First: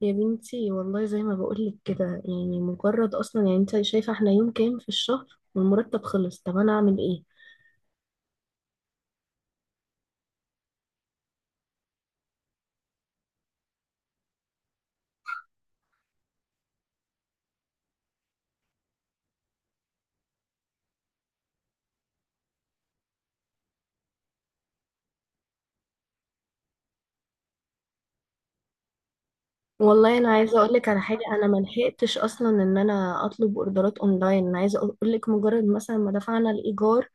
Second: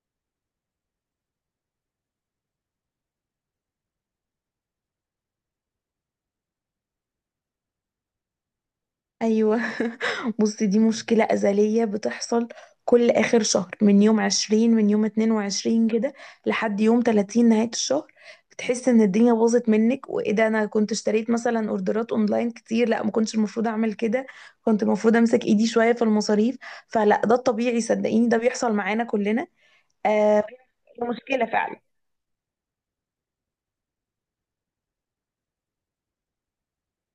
يا بنتي والله زي ما بقولك كده، يعني مجرد اصلا، يعني انت شايفه احنا يوم كام في الشهر والمرتب خلص؟ طب انا اعمل ايه؟ ايوه. بصي، دي مشكلة أزلية بتحصل كل آخر شهر، من يوم عشرين، من يوم اتنين وعشرين كده لحد يوم تلاتين نهاية الشهر. بتحس إن الدنيا باظت منك، وإيه ده، أنا كنت اشتريت مثلا أوردرات أونلاين كتير، لا ما كنتش المفروض أعمل كده، كنت المفروض أمسك إيدي شوية في المصاريف. فلا، ده الطبيعي، صدقيني ده بيحصل معانا كلنا. والله انا آه، عايزه اقول لك على حاجه. انا مشكلة ما فعلا. لحقتش اصلا ان انا اطلب اوردرات اونلاين. انا عايزه اقول لك مجرد مثلا ما دفعنا الايجار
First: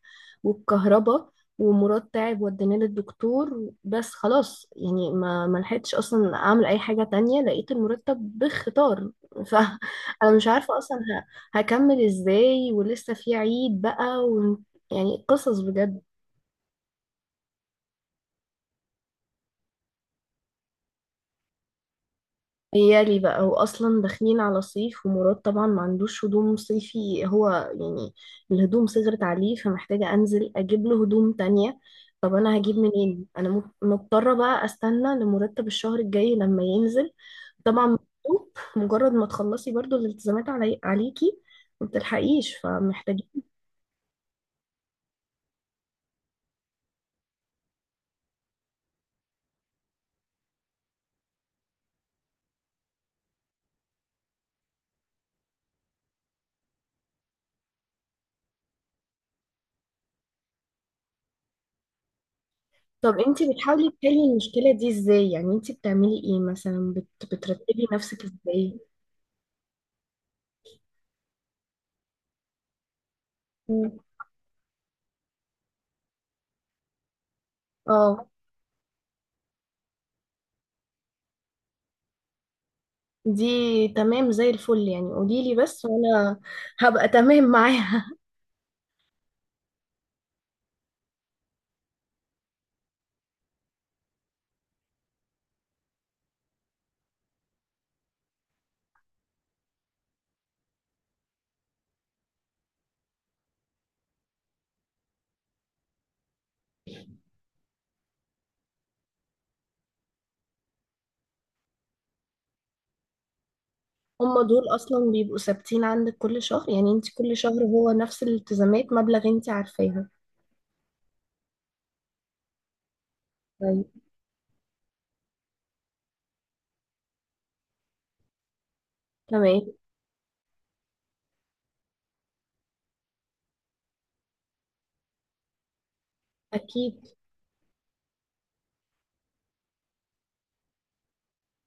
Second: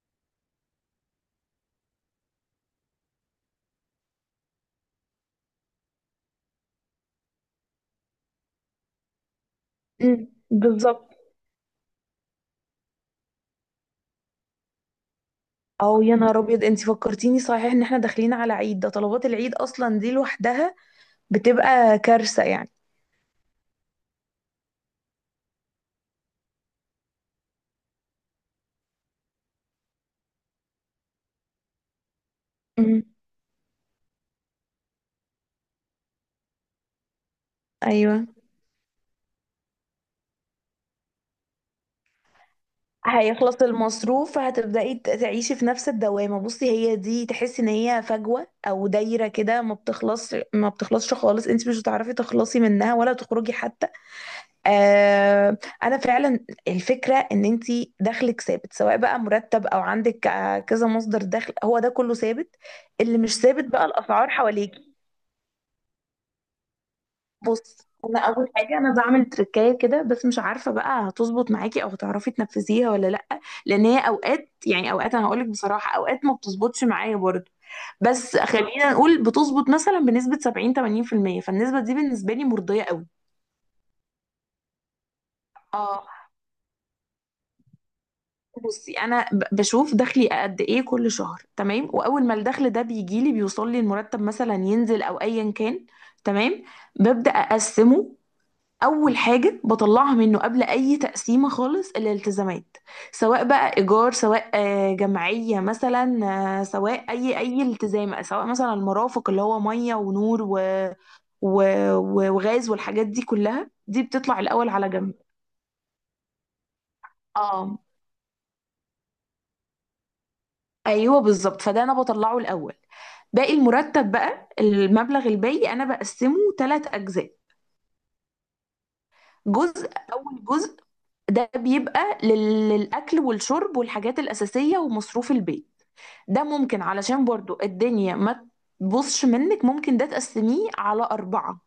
والكهرباء، ومراد تعب وديناه للدكتور، بس خلاص يعني ما لحقتش اصلا اعمل اي حاجه تانية. لقيت المرتب بخطار. فانا مش عارفه اصلا بالظبط. هكمل ازاي، ولسه في عيد بقى يعني قصص بجد. او يا نهار ابيض، انت فكرتيني، صحيح ان احنا داخلين على عيد، ده طلبات العيد اصلا دي لوحدها بتبقى كارثة يعني. يالي بقى، واصلا داخلين على صيف، ومراد طبعا ما عندوش هدوم صيفي هو، يعني الهدوم صغرت عليه، فمحتاجة انزل اجيب له هدوم تانية. طب انا هجيب امم، منين؟ انا مضطرة بقى استنى لمرتب الشهر الجاي لما ينزل. طبعا ايوه. مكتوب، مجرد ما تخلصي برضو الالتزامات علي عليكي، ما بتلحقيش، فمحتاجين. هيخلص المصروف، فهتبدأي تعيشي في نفس الدوامة. بصي، هي دي، تحسي ان هي فجوة او دايرة كده، ما بتخلص، ما بتخلصش خالص، انت مش هتعرفي تخلصي منها ولا تخرجي حتى. آه. انا فعلا. الفكرة ان انت دخلك ثابت، سواء بقى مرتب او عندك كذا مصدر دخل، هو ده كله ثابت. اللي طب مش انتي ثابت بقى بتحاولي تحلي الاسعار المشكلة دي حواليكي. ازاي؟ يعني انتي بتعملي ايه مثلا بترتبي بص، انا نفسك اول حاجه ازاي؟ انا بعمل تركايه كده، بس مش عارفه بقى هتظبط معاكي او هتعرفي تنفذيها ولا لا، لان هي مم. اوقات، يعني اوقات انا هقولك بصراحه اوقات ما بتظبطش معايا برضه. اه، بس خلينا نقول بتظبط مثلا بنسبه 70 80%، فالنسبه دي بالنسبه لي مرضيه قوي. دي تمام زي الفل يعني. قوليلي بس اه. وانا هبقى تمام معاها. بصي انا بشوف دخلي قد ايه كل شهر، تمام، واول ما الدخل ده بيجي لي، بيوصل لي المرتب مثلا، ينزل او ايا كان، تمام، ببدا اقسمه. اول حاجه بطلعها منه قبل اي تقسيمه خالص، الالتزامات، سواء بقى ايجار، سواء جمعيه مثلا، سواء اي التزام، سواء مثلا المرافق اللي هو ميه ونور و... و... و- وغاز والحاجات دي كلها، دي بتطلع هما الاول دول على اصلا جنب. بيبقوا ثابتين عندك كل شهر، يعني انت كل شهر اه هو نفس الالتزامات، مبلغ انت عارفاها. ايوه بالظبط، فده انا بطلعه الاول. باقي طيب، المرتب بقى، المبلغ الباقي انا بقسمه ثلاث اجزاء. تمام. جزء، أول جزء ده بيبقى للأكل والشرب والحاجات الأساسية ومصروف البيت. ده ممكن، اكيد. علشان برضو الدنيا ما تبصش منك، ممكن ده تقسميه على أربعة،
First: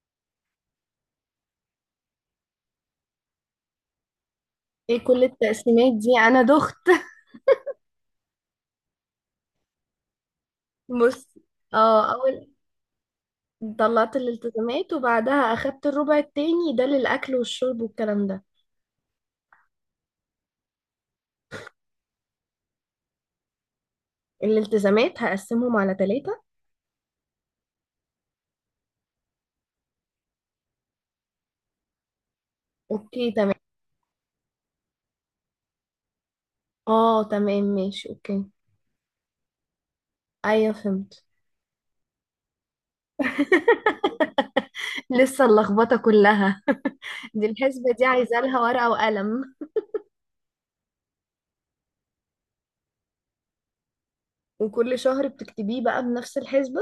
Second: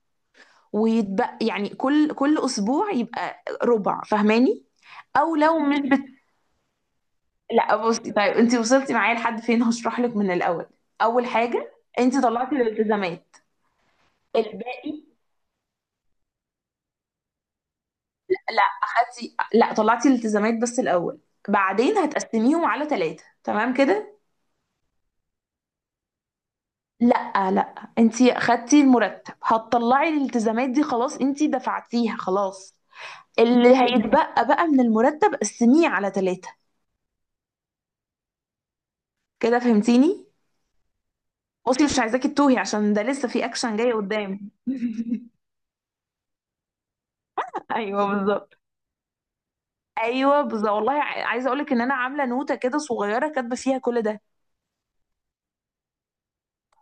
ويتبقى يعني كل أسبوع يبقى ربع، فاهماني؟ ايه كل أو لو مش التقسيمات بت... دي؟ انا دخت. لا بصي، طيب أنت وصلتي معايا لحد فين؟ هشرح لك من الأول. أول بص، حاجة، اه، أنت اول طلعتي الالتزامات. طلعت الالتزامات، الباقي، وبعدها اخدت الربع التاني ده للاكل والشرب والكلام ده. لا اخدتي، لا طلعتي الالتزامات بس الاول، بعدين هتقسميهم على ثلاثة، تمام كده؟ الالتزامات هقسمهم على ثلاثة. لا لا، انتي اخدتي المرتب، هتطلعي الالتزامات دي خلاص انتي دفعتيها خلاص، اوكي تمام. اللي هيتبقى بقى من المرتب قسميه على ثلاثة، اه تمام، ماشي اوكي. كده فهمتيني؟ ايوه فهمت. بصي مش عايزاكي تتوهي، عشان ده لسه في اكشن جاي قدام. لسه اللخبطة كلها. دي الحسبة دي ايوه عايزة بالظبط. لها ورقة وقلم، ايوه بالظبط، والله عايزه اقولك ان انا عامله نوته كده صغيره كاتبه فيها كل ده. وكل شهر بتكتبيه بقى بنفس الحسبة.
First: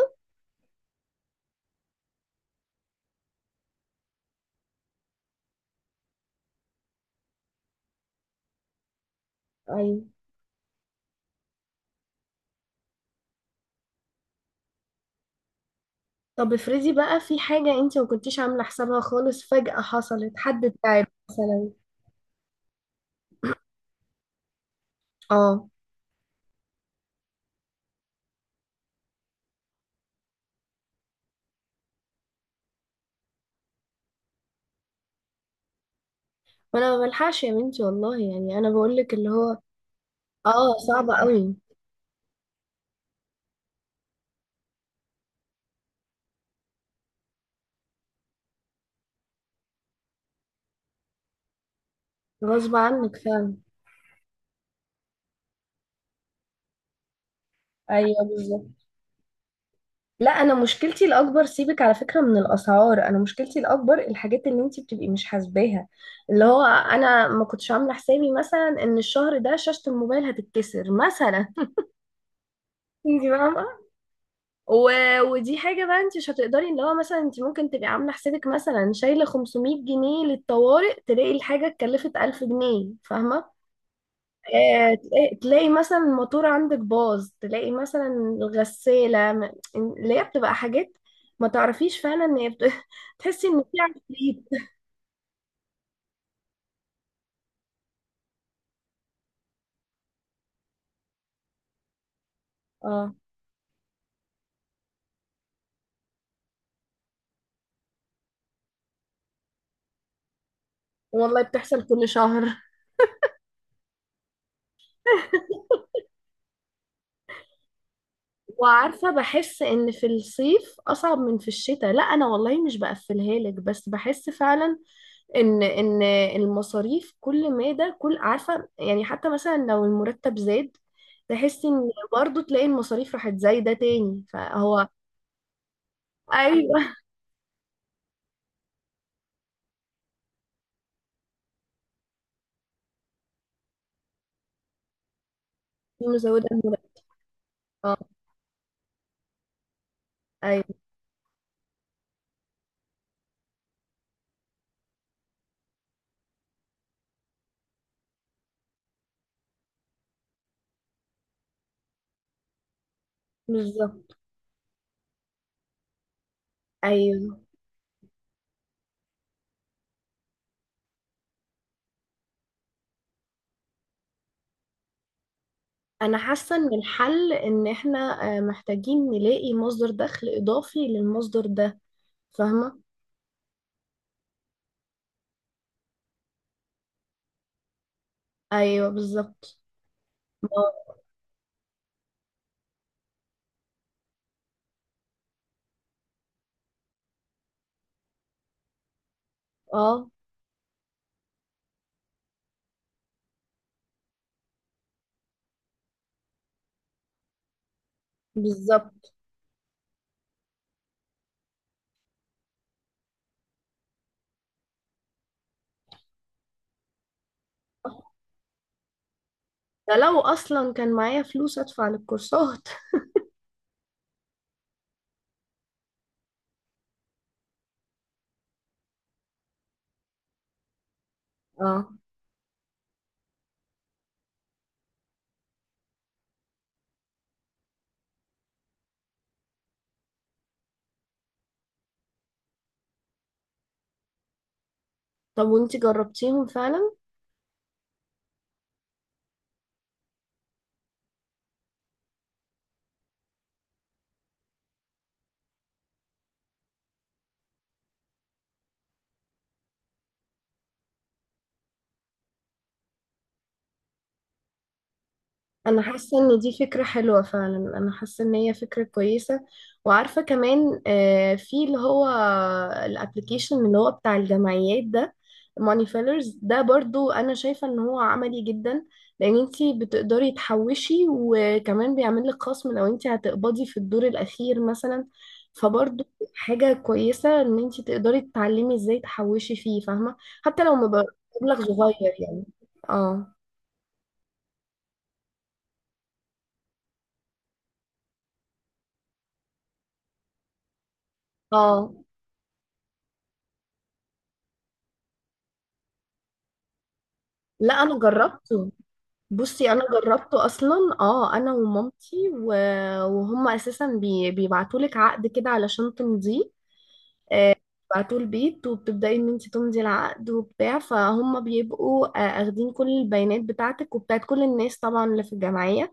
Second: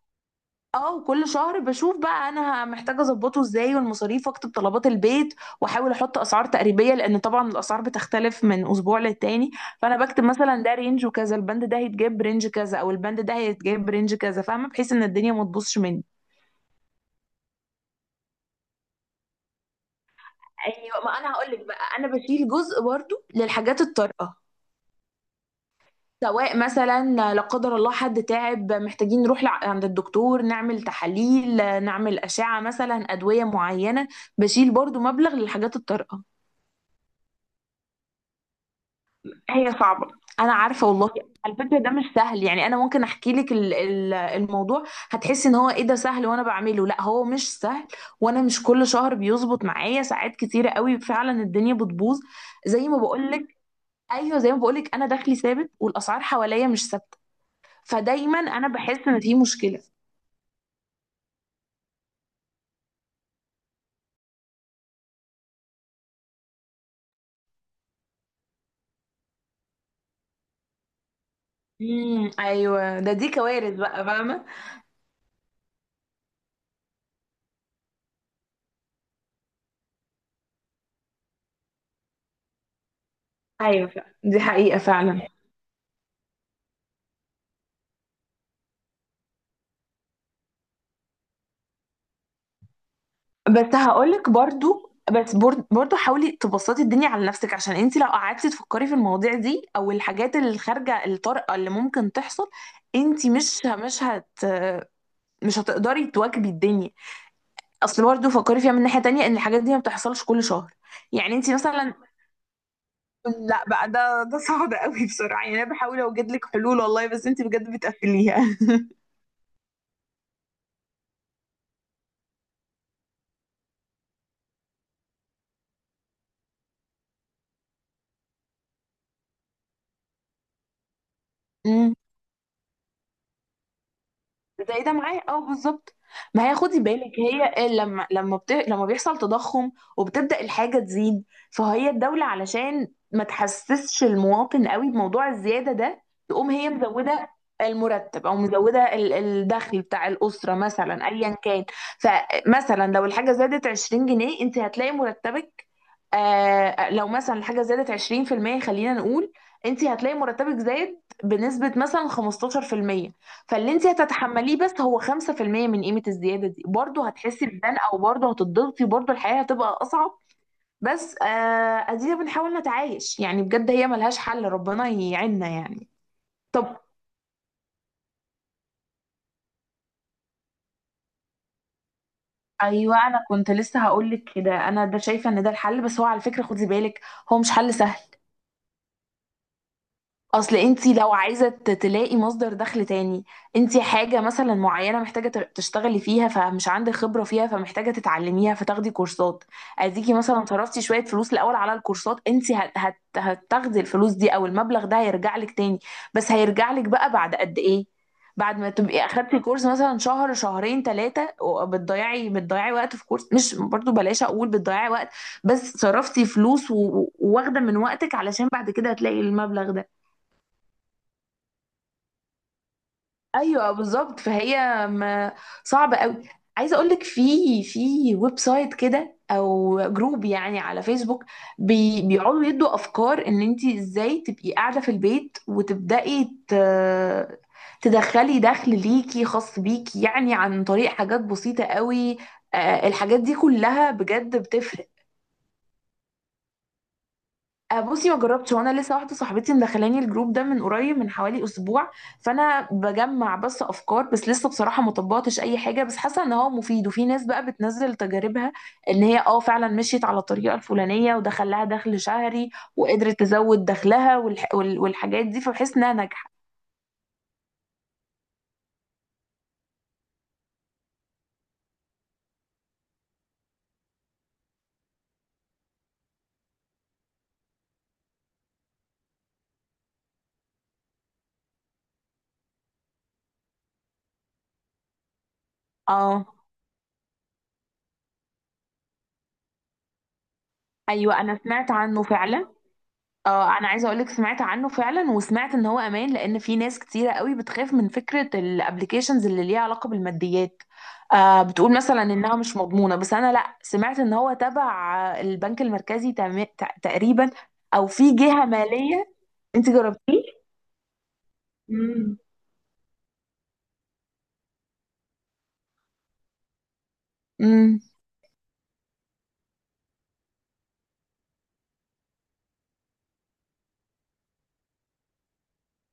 اه، وكل شهر بشوف بقى انا محتاجه اظبطه ازاي، والمصاريف، واكتب طلبات البيت، واحاول احط اسعار تقريبيه، لان طبعا الاسعار بتختلف من اسبوع للتاني. فانا ايوه. بكتب مثلا ده رينج وكذا، البند ده هيتجاب رينج كذا، او البند ده هيتجاب رينج كذا، فاهمه، بحيث ان الدنيا ما تبوظش مني. طب افرضي بقى في حاجة انت ما كنتيش عاملة حسابها خالص، فجأة حصلت، حد ايوه، تعب ما انا هقول لك مثلا. بقى، انا بشيل جزء برضو للحاجات الطارئه، اه، سواء مثلا لا قدر الله حد تعب محتاجين نروح عند الدكتور نعمل تحاليل، نعمل اشعه مثلا، ادويه معينه، بشيل برضو مبلغ للحاجات الطارئه. وانا ما بلحقش، يا بنتي والله، يعني انا بقولك اللي هو هي صعبة، انا اه عارفه والله. صعب قوي. على فكره ده مش سهل، يعني انا ممكن احكي لك ال- ال- الموضوع، هتحسي ان هو ايه ده سهل وانا بعمله، لا هو مش سهل، وانا مش كل شهر بيظبط معايا، ساعات كتيره قوي فعلا الدنيا بتبوظ. غصب زي ما عنك بقول فعلا. لك. ايوه زي ما بقول لك، انا دخلي ثابت والاسعار حواليا مش ثابته، ايوه فدايما بالظبط. انا بحس ان في مشكله. لا، انا مشكلتي الاكبر، سيبك على فكره من الاسعار، انا مشكلتي الاكبر الحاجات اللي انت بتبقي مش حاسباها. اللي هو انا ما كنتش عامله حسابي مثلا ان الشهر ده شاشه الموبايل هتتكسر مثلا. ايوه ده، انت دي فاهمه. كوارث بقى، فاهمه. ودي حاجه بقى انت مش هتقدري، اللي هو مثلا انت ممكن تبقي عامله حسابك مثلا شايله 500 جنيه للطوارئ، تلاقي الحاجه اتكلفت 1000 جنيه، فاهمه؟ ايوه فعلا دي حقيقه فعلا. تلاقي تلاقي مثلا الموتور عندك باظ، تلاقي مثلا الغسالة اللي هي بتبقى حاجات ما تعرفيش فعلا ان هي تحسي ان بس في هقولك عفريت. برضو حاولي تبسطي الدنيا على نفسك، عشان انت لو قعدتي تفكري في المواضيع دي او الحاجات اللي خارجه الطارئه اللي ممكن تحصل، اه انت مش هتقدري تواكبي الدنيا. اصل برضو فكري فيها من ناحيه تانية، ان الحاجات دي ما بتحصلش كل شهر، يعني والله انت بتحصل مثلا، كل شهر. لا بقى ده صعب قوي بسرعه، يعني انا بحاول اوجد لك حلول والله، بس انت بجد بتقفليها. وعارفة بحس ان في الصيف اصعب من في الشتاء. لا، انا والله مش بقفلها لك، بس بحس فعلا ان ان المصاريف، كل ما ده كل، عارفة يعني، حتى مثلا لو المرتب زاد تحسي ان برضه تلاقي المصاريف راحت زايدة تاني، زي فهو ده معايا، اه بالظبط. ما هي خدي ايوه. بالك، هي لما بيحصل تضخم وبتبدأ الحاجة تزيد، فهي الدولة علشان ما تحسسش المواطن قوي بموضوع الزيادة ده، مزودة تقوم هي المرونة. مزودة اه المرتب، او مزودة الدخل بتاع الأسرة ايوه مثلا، ايا كان. فمثلا لو الحاجة زادت 20 جنيه انت هتلاقي مرتبك، آه، لو مثلا الحاجة زادت 20% خلينا نقول، انت هتلاقي مرتبك زاد بنسبة مثلا 15%، فاللي انت بالظبط. هتتحمليه بس هو 5% من قيمة الزيادة دي، برضه ايوه. هتحسي بدان، او برضه هتضغطي، برضه الحياة هتبقى اصعب. بس، ادينا بنحاول نتعايش يعني، بجد هي ملهاش حل، ربنا يعيننا يعني. انا حاسة ان طب. الحل ان احنا محتاجين نلاقي مصدر دخل اضافي للمصدر ده، فاهمة؟ ايوه انا كنت لسه هقولك كده، انا ده شايفه ان ده الحل، بس هو على فكره خدي بالك هو مش حل سهل. ايوه بالظبط. اصل انتي ما- لو عايزه تلاقي مصدر دخل تاني، انتي حاجه مثلا معينه محتاجه تشتغلي فيها، فمش عندك خبره فيها، فمحتاجه تتعلميها فتاخدي كورسات، اه اديكي مثلا صرفتي شويه فلوس الاول على الكورسات، انتي هت- هت- هتاخدي الفلوس دي، او المبلغ ده هيرجع لك تاني، بس هيرجع لك بقى بعد قد ايه؟ بعد ما تبقي بالظبط. اخدتي كورس مثلا شهر شهرين ثلاثه، بتضيعي وقت في كورس، مش برضو بلاش اقول بتضيعي وقت، بس صرفتي فلوس و- و- وواخده من وقتك علشان بعد كده هتلاقي المبلغ ده ده. لو اصلا كان معايا فلوس ادفع للكورسات. ايوه بالظبط، فهي ما صعبه قوي. عايزه اقول لك في ويب سايت كده او جروب يعني على فيسبوك اه، بي بيقعدوا يدوا افكار ان انت ازاي تبقي قاعده في البيت وتبداي ت... تدخلي دخل ليكي خاص بيكي، يعني عن طريق حاجات بسيطه قوي، الحاجات دي كلها بجد بتفرق. طب وانتي جربتيهم فعلا؟ بصي ما جربتش، وانا لسه واحده صاحبتي مدخلاني الجروب ده من قريب، من حوالي اسبوع، فانا بجمع بس افكار، بس لسه بصراحه ما طبقتش اي حاجه، بس حاسه ان هو مفيد، وفي ناس بقى بتنزل تجاربها، ان هي اه فعلا مشيت على الطريقه الفلانيه ودخل لها دخل شهري، وقدرت تزود دخلها والح... وال... والحاجات دي، فبحس انا انها حاسه ناجحه. ان دي فكره حلوه فعلا، انا حاسه ان هي فكره كويسه. وعارفه كمان في اللي هو الابلكيشن اللي هو بتاع الجمعيات ده، ماني فيلرز ده، برضو انا شايفه ان هو عملي جدا، لان انتي بتقدري تحوشي، وكمان بيعمل لك خصم لو انتي هتقبضي في الدور الاخير مثلا. فبرضو اه. حاجه كويسه ان انتي تقدري تتعلمي ازاي تحوشي فيه، فاهمه؟ حتى لو مبلغ ايوه انا سمعت صغير عنه يعني. فعلا. اه. اه انا عايزه اقولك سمعت عنه فعلا، وسمعت ان هو امان، لان في ناس كتيره قوي بتخاف من فكره الابليكيشنز اللي ليها علاقه بالماديات، آه بتقول اه. مثلا انها مش مضمونه، بس انا لا سمعت ان هو تبع البنك المركزي تقريبا، لا او انا في جهه جربته. ماليه. انت بصي انا جربتيه؟ جربته اصلا. اه انا مم. ومامتي وهم اساسا بيبعتوا لك عقد كده علشان تمضيه. آه، امم. بيبعتوه البيت، وبتبداي ان انت تمضي العقد وبتاع. فهم بيبقوا اخدين كل البيانات بتاعتك وبتاعت كل الناس طبعا اللي في الجمعيه.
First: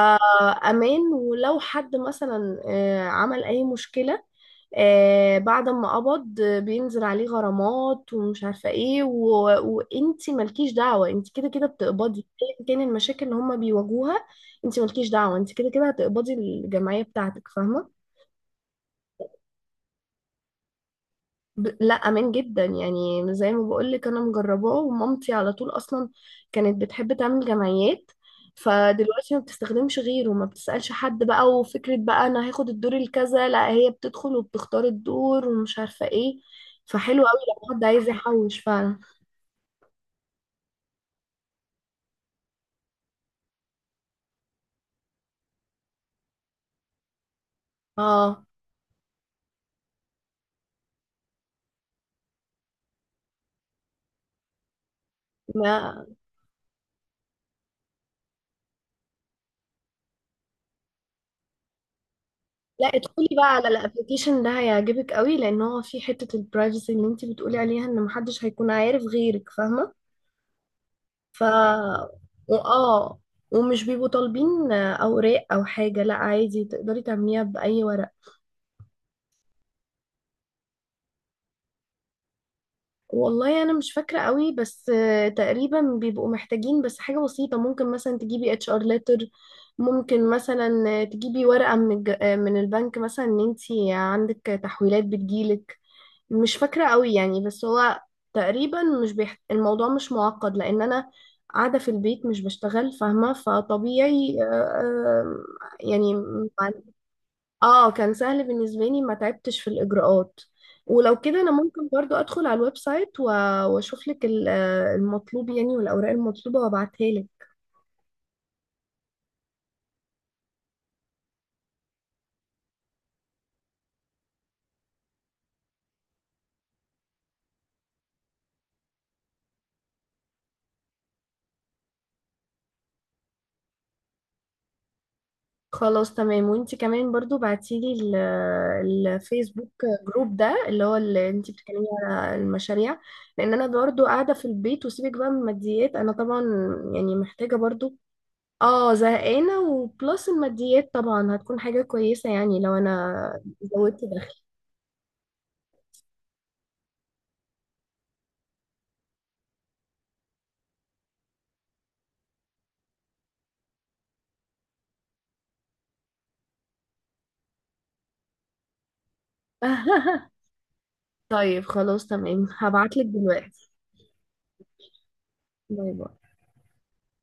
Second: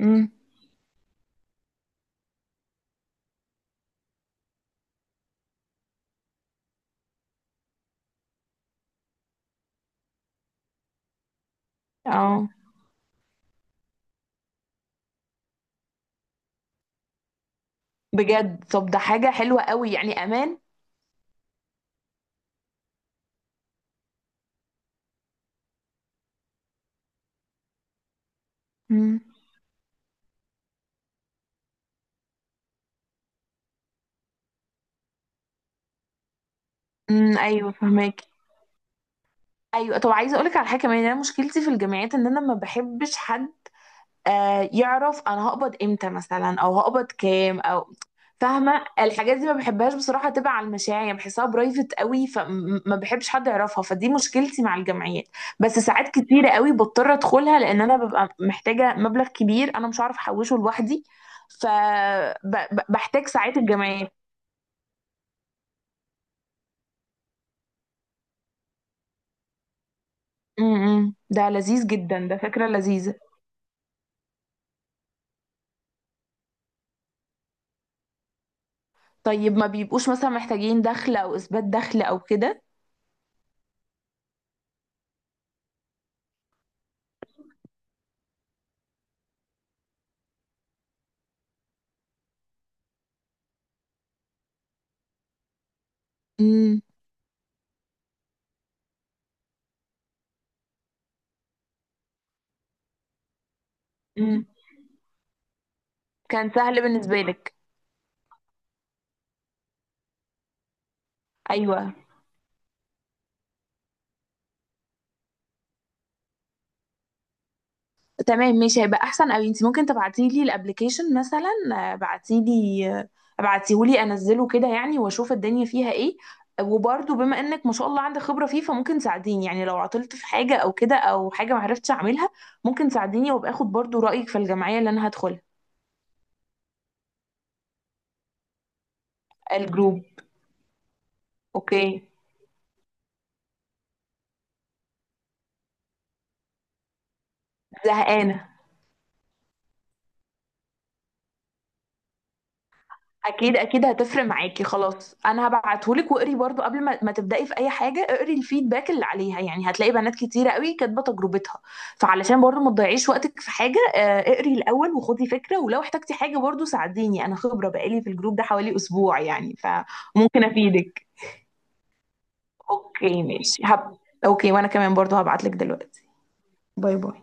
امم. ولو حد مثلا عمل أي مشكلة بعد ما قبض، بينزل عليه غرامات ومش عارفة ايه وانتي مالكيش دعوة، انتي كده كده بتقبضي اه. ايا كان المشاكل اللي هما بيواجهوها. انتي مالكيش دعوة، انتي كده كده هتقبضي الجمعية بتاعتك، فاهمة؟ بجد؟ طب ده حاجه حلوه قوي يعني، امان. لا امان جدا يعني. زي ما بقول لك انا مجرباه، ومامتي على طول اصلا كانت بتحب تعمل جمعيات، امم. فدلوقتي ما بتستخدمش غيره، ما بتسألش حد بقى. وفكرة بقى انا هاخد الدور الكذا، لا، هي بتدخل وبتختار الدور ومش عارفة ايه. فحلو قوي ايوه لو حد عايز فهماكي. يحوش فعلا. ايوه طب عايزه اقولك على حاجه كمان، انا مشكلتي في الجامعات ان انا ما بحبش حد يعرف انا هقبض امتى مثلا، او هقبض كام، او اه. فاهمه، الحاجات دي ما بحبهاش بصراحه، تبع على المشاريع بحسها برايفت قوي، فما بحبش حد يعرفها، فدي مشكلتي مع الجمعيات. بس ما ساعات كتيره قوي بضطر ادخلها، لان انا ببقى محتاجه مبلغ كبير انا مش عارف احوشه لوحدي، لا، ادخلي فبحتاج بقى ساعات على الجمعيات. الابلكيشن ده، هيعجبك قوي، لان هو فيه حتة البرايفسي اللي انت بتقولي عليها، ان محدش هيكون عارف غيرك، فاهمة؟ امم. ف ده لذيذ جدا، ده فكره لذيذه. واه ومش بيبقوا طالبين اوراق او حاجه، لا عادي تقدري تعمليها باي ورق. طيب ما بيبقوش مثلا محتاجين دخل او اثبات دخل او كده؟ والله انا مش فاكره قوي، بس تقريبا بيبقوا محتاجين بس حاجه بسيطه، ممكن مثلا تجيبي HR ليتر، ممكن مثلا تجيبي ورقه من من البنك مثلا ان انت عندك تحويلات بتجيلك. مش امم. فاكرة قوي يعني، بس هو تقريبا مش الموضوع مش معقد، لأن أنا قاعدة في البيت مش بشتغل، فاهمة؟ فطبيعي امم. يعني كان سهل بالنسبه لك. اه كان سهل بالنسبة لي، ما تعبتش في الإجراءات. ولو كده أنا ممكن ايوه برضو أدخل على الويب سايت وأشوف لك المطلوب يعني، والأوراق المطلوبة وأبعتها لك. تمام ماشي هيبقى احسن قوي، انت ممكن تبعتي لي الابلكيشن مثلا؟ ابعتي لي، ابعتيه لي انزله كده يعني واشوف الدنيا فيها ايه، وبرضه بما انك ما شاء الله عندك خبرة فيه، فممكن تساعديني، يعني لو عطلت في حاجة او كده، او حاجة ما عرفتش اعملها ممكن تساعديني، وابقى اخد برضه رأيك في الجمعية اللي انا هدخلها. خلاص تمام. وانت كمان برضو بعتيلي الفيسبوك الجروب. جروب ده، اللي هو اللي انت بتتكلمي اوكي. على المشاريع. لان انا برضو قاعده في البيت، وسيبك بقى من الماديات، انا طبعا يعني محتاجه برضو. زهقانة. اه زهقانه، وبلس الماديات طبعا هتكون حاجه كويسه يعني لو انا اكيد اكيد زودت هتفرق دخل. معاكي، خلاص انا هبعتهولك، واقري برضو قبل ما تبدأي في اي حاجة اقري الفيدباك اللي عليها، يعني هتلاقي بنات كتيرة قوي كاتبة تجربتها، فعلشان برضو ما تضيعيش وقتك في حاجة، اقري الاول وخدي فكرة، ولو احتجتي حاجة برضو ساعديني، انا خبرة بقالي في الجروب ده حوالي اسبوع يعني، فممكن افيدك. طيب خلاص تمام، هبعتلك اوكي ماشي دلوقتي. هب... اوكي، وانا كمان برضو هبعتلك باي دلوقتي. باي. باي باي.